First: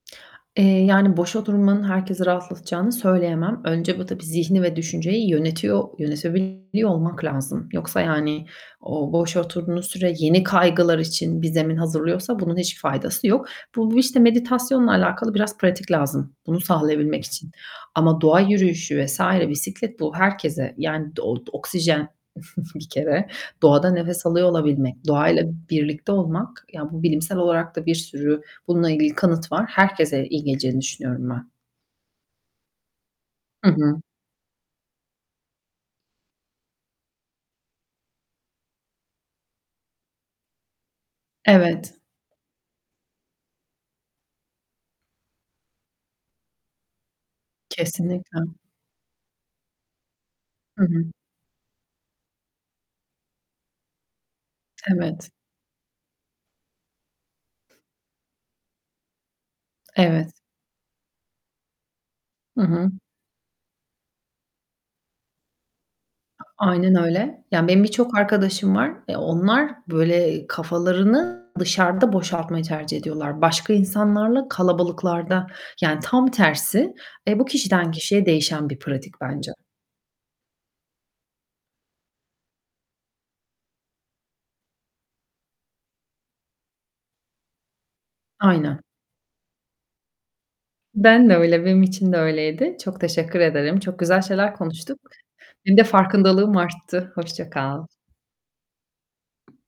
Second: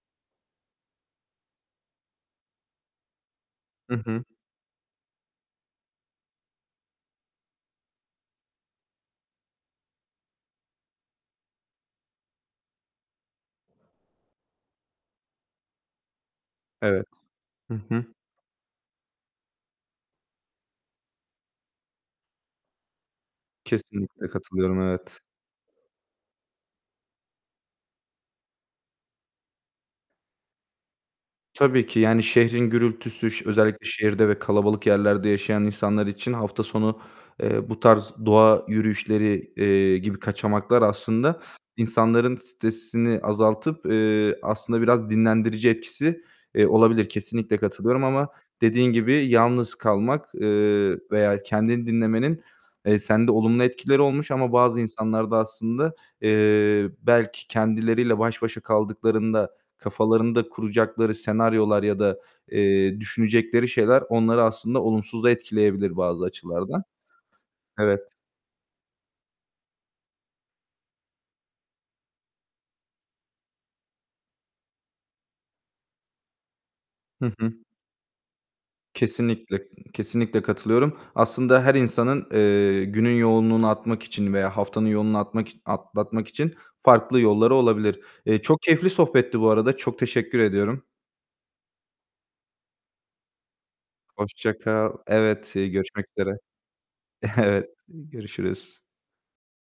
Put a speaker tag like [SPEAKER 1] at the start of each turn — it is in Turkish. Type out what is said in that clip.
[SPEAKER 1] Eee, yani, boş oturmanın herkesi rahatlatacağını söyleyemem.
[SPEAKER 2] Hı
[SPEAKER 1] Önce bu
[SPEAKER 2] hı.
[SPEAKER 1] tabii zihni ve düşünceyi yönetiyor yönetebiliyor olmak lazım. Yoksa yani, o boş oturduğunuz süre yeni kaygılar için bir zemin hazırlıyorsa bunun hiçbir faydası yok. Bu işte meditasyonla alakalı biraz pratik lazım bunu
[SPEAKER 2] Evet.
[SPEAKER 1] sağlayabilmek için
[SPEAKER 2] Hı hı.
[SPEAKER 1] ama doğa yürüyüşü vs. bisiklet bu herkese, yani,d o oksijen bir kere. Doğada nefes
[SPEAKER 2] Kesinlikle
[SPEAKER 1] alıyor
[SPEAKER 2] katılıyorum,
[SPEAKER 1] olabilmek,
[SPEAKER 2] evet.
[SPEAKER 1] doğayla birlikte olmak, ya bu bilimsel olarak da bir sürü bununla ilgili kanıt var. Herkese iyi geleceğini düşünüyorum ben.
[SPEAKER 2] Tabii ki, yani, şehrin gürültüsü
[SPEAKER 1] Hı
[SPEAKER 2] özellikle
[SPEAKER 1] hı.
[SPEAKER 2] şehirde ve kalabalık yerlerde yaşayan insanlar için hafta sonu, eee, bu tarz doğa yürüyüşleri, eee, gibi kaçamaklar aslında
[SPEAKER 1] Evet.
[SPEAKER 2] insanların stresini azaltıp, eee, aslında biraz dinlendirici etkisi, eee, olabilir. Kesinlikle katılıyorum ama
[SPEAKER 1] Kesinlikle.
[SPEAKER 2] dediğin gibi yalnız kalmak,
[SPEAKER 1] Hı
[SPEAKER 2] eee,
[SPEAKER 1] hı.
[SPEAKER 2] veya kendini dinlemenin, eee, sende olumlu etkileri olmuş ama bazı
[SPEAKER 1] Evet.
[SPEAKER 2] insanlar da aslında, eee, belki kendileriyle baş başa kaldıklarında
[SPEAKER 1] Evet.
[SPEAKER 2] kafalarında kuracakları senaryolar ya da,
[SPEAKER 1] Hı hı.
[SPEAKER 2] eee, düşünecekleri şeyler onları aslında olumsuz da etkileyebilir bazı açılardan.
[SPEAKER 1] Aynen öyle. Ya, benim
[SPEAKER 2] Evet.
[SPEAKER 1] birçok arkadaşım var. Eee, onlar, böyle, kafalarını dışarıda boşaltmayı tercih ediyorlar. Başka insanlarla kalabalıklarda yani, tam tersi.
[SPEAKER 2] Hı
[SPEAKER 1] Eee, bu
[SPEAKER 2] hı.
[SPEAKER 1] kişiden kişiye değişen bir pratik bence.
[SPEAKER 2] Kesinlikle, kesinlikle katılıyorum. Aslında her insanın, eee, günün yoğunluğunu atmak için veya haftanın yoğunluğunu atmak iç atlatmak için farklı yolları olabilir. Eee, çok
[SPEAKER 1] Aynen.
[SPEAKER 2] keyifli sohbetti bu arada, çok teşekkür ediyorum.
[SPEAKER 1] Ben de öyle, benim için de öyleydi. Çok teşekkür ederim, çok güzel şeyler
[SPEAKER 2] Hoşça kal.
[SPEAKER 1] konuştuk.
[SPEAKER 2] Evet,
[SPEAKER 1] Benim de
[SPEAKER 2] görüşmek üzere.
[SPEAKER 1] farkındalığım arttı, hoşça
[SPEAKER 2] Evet,
[SPEAKER 1] kal.
[SPEAKER 2] görüşürüz.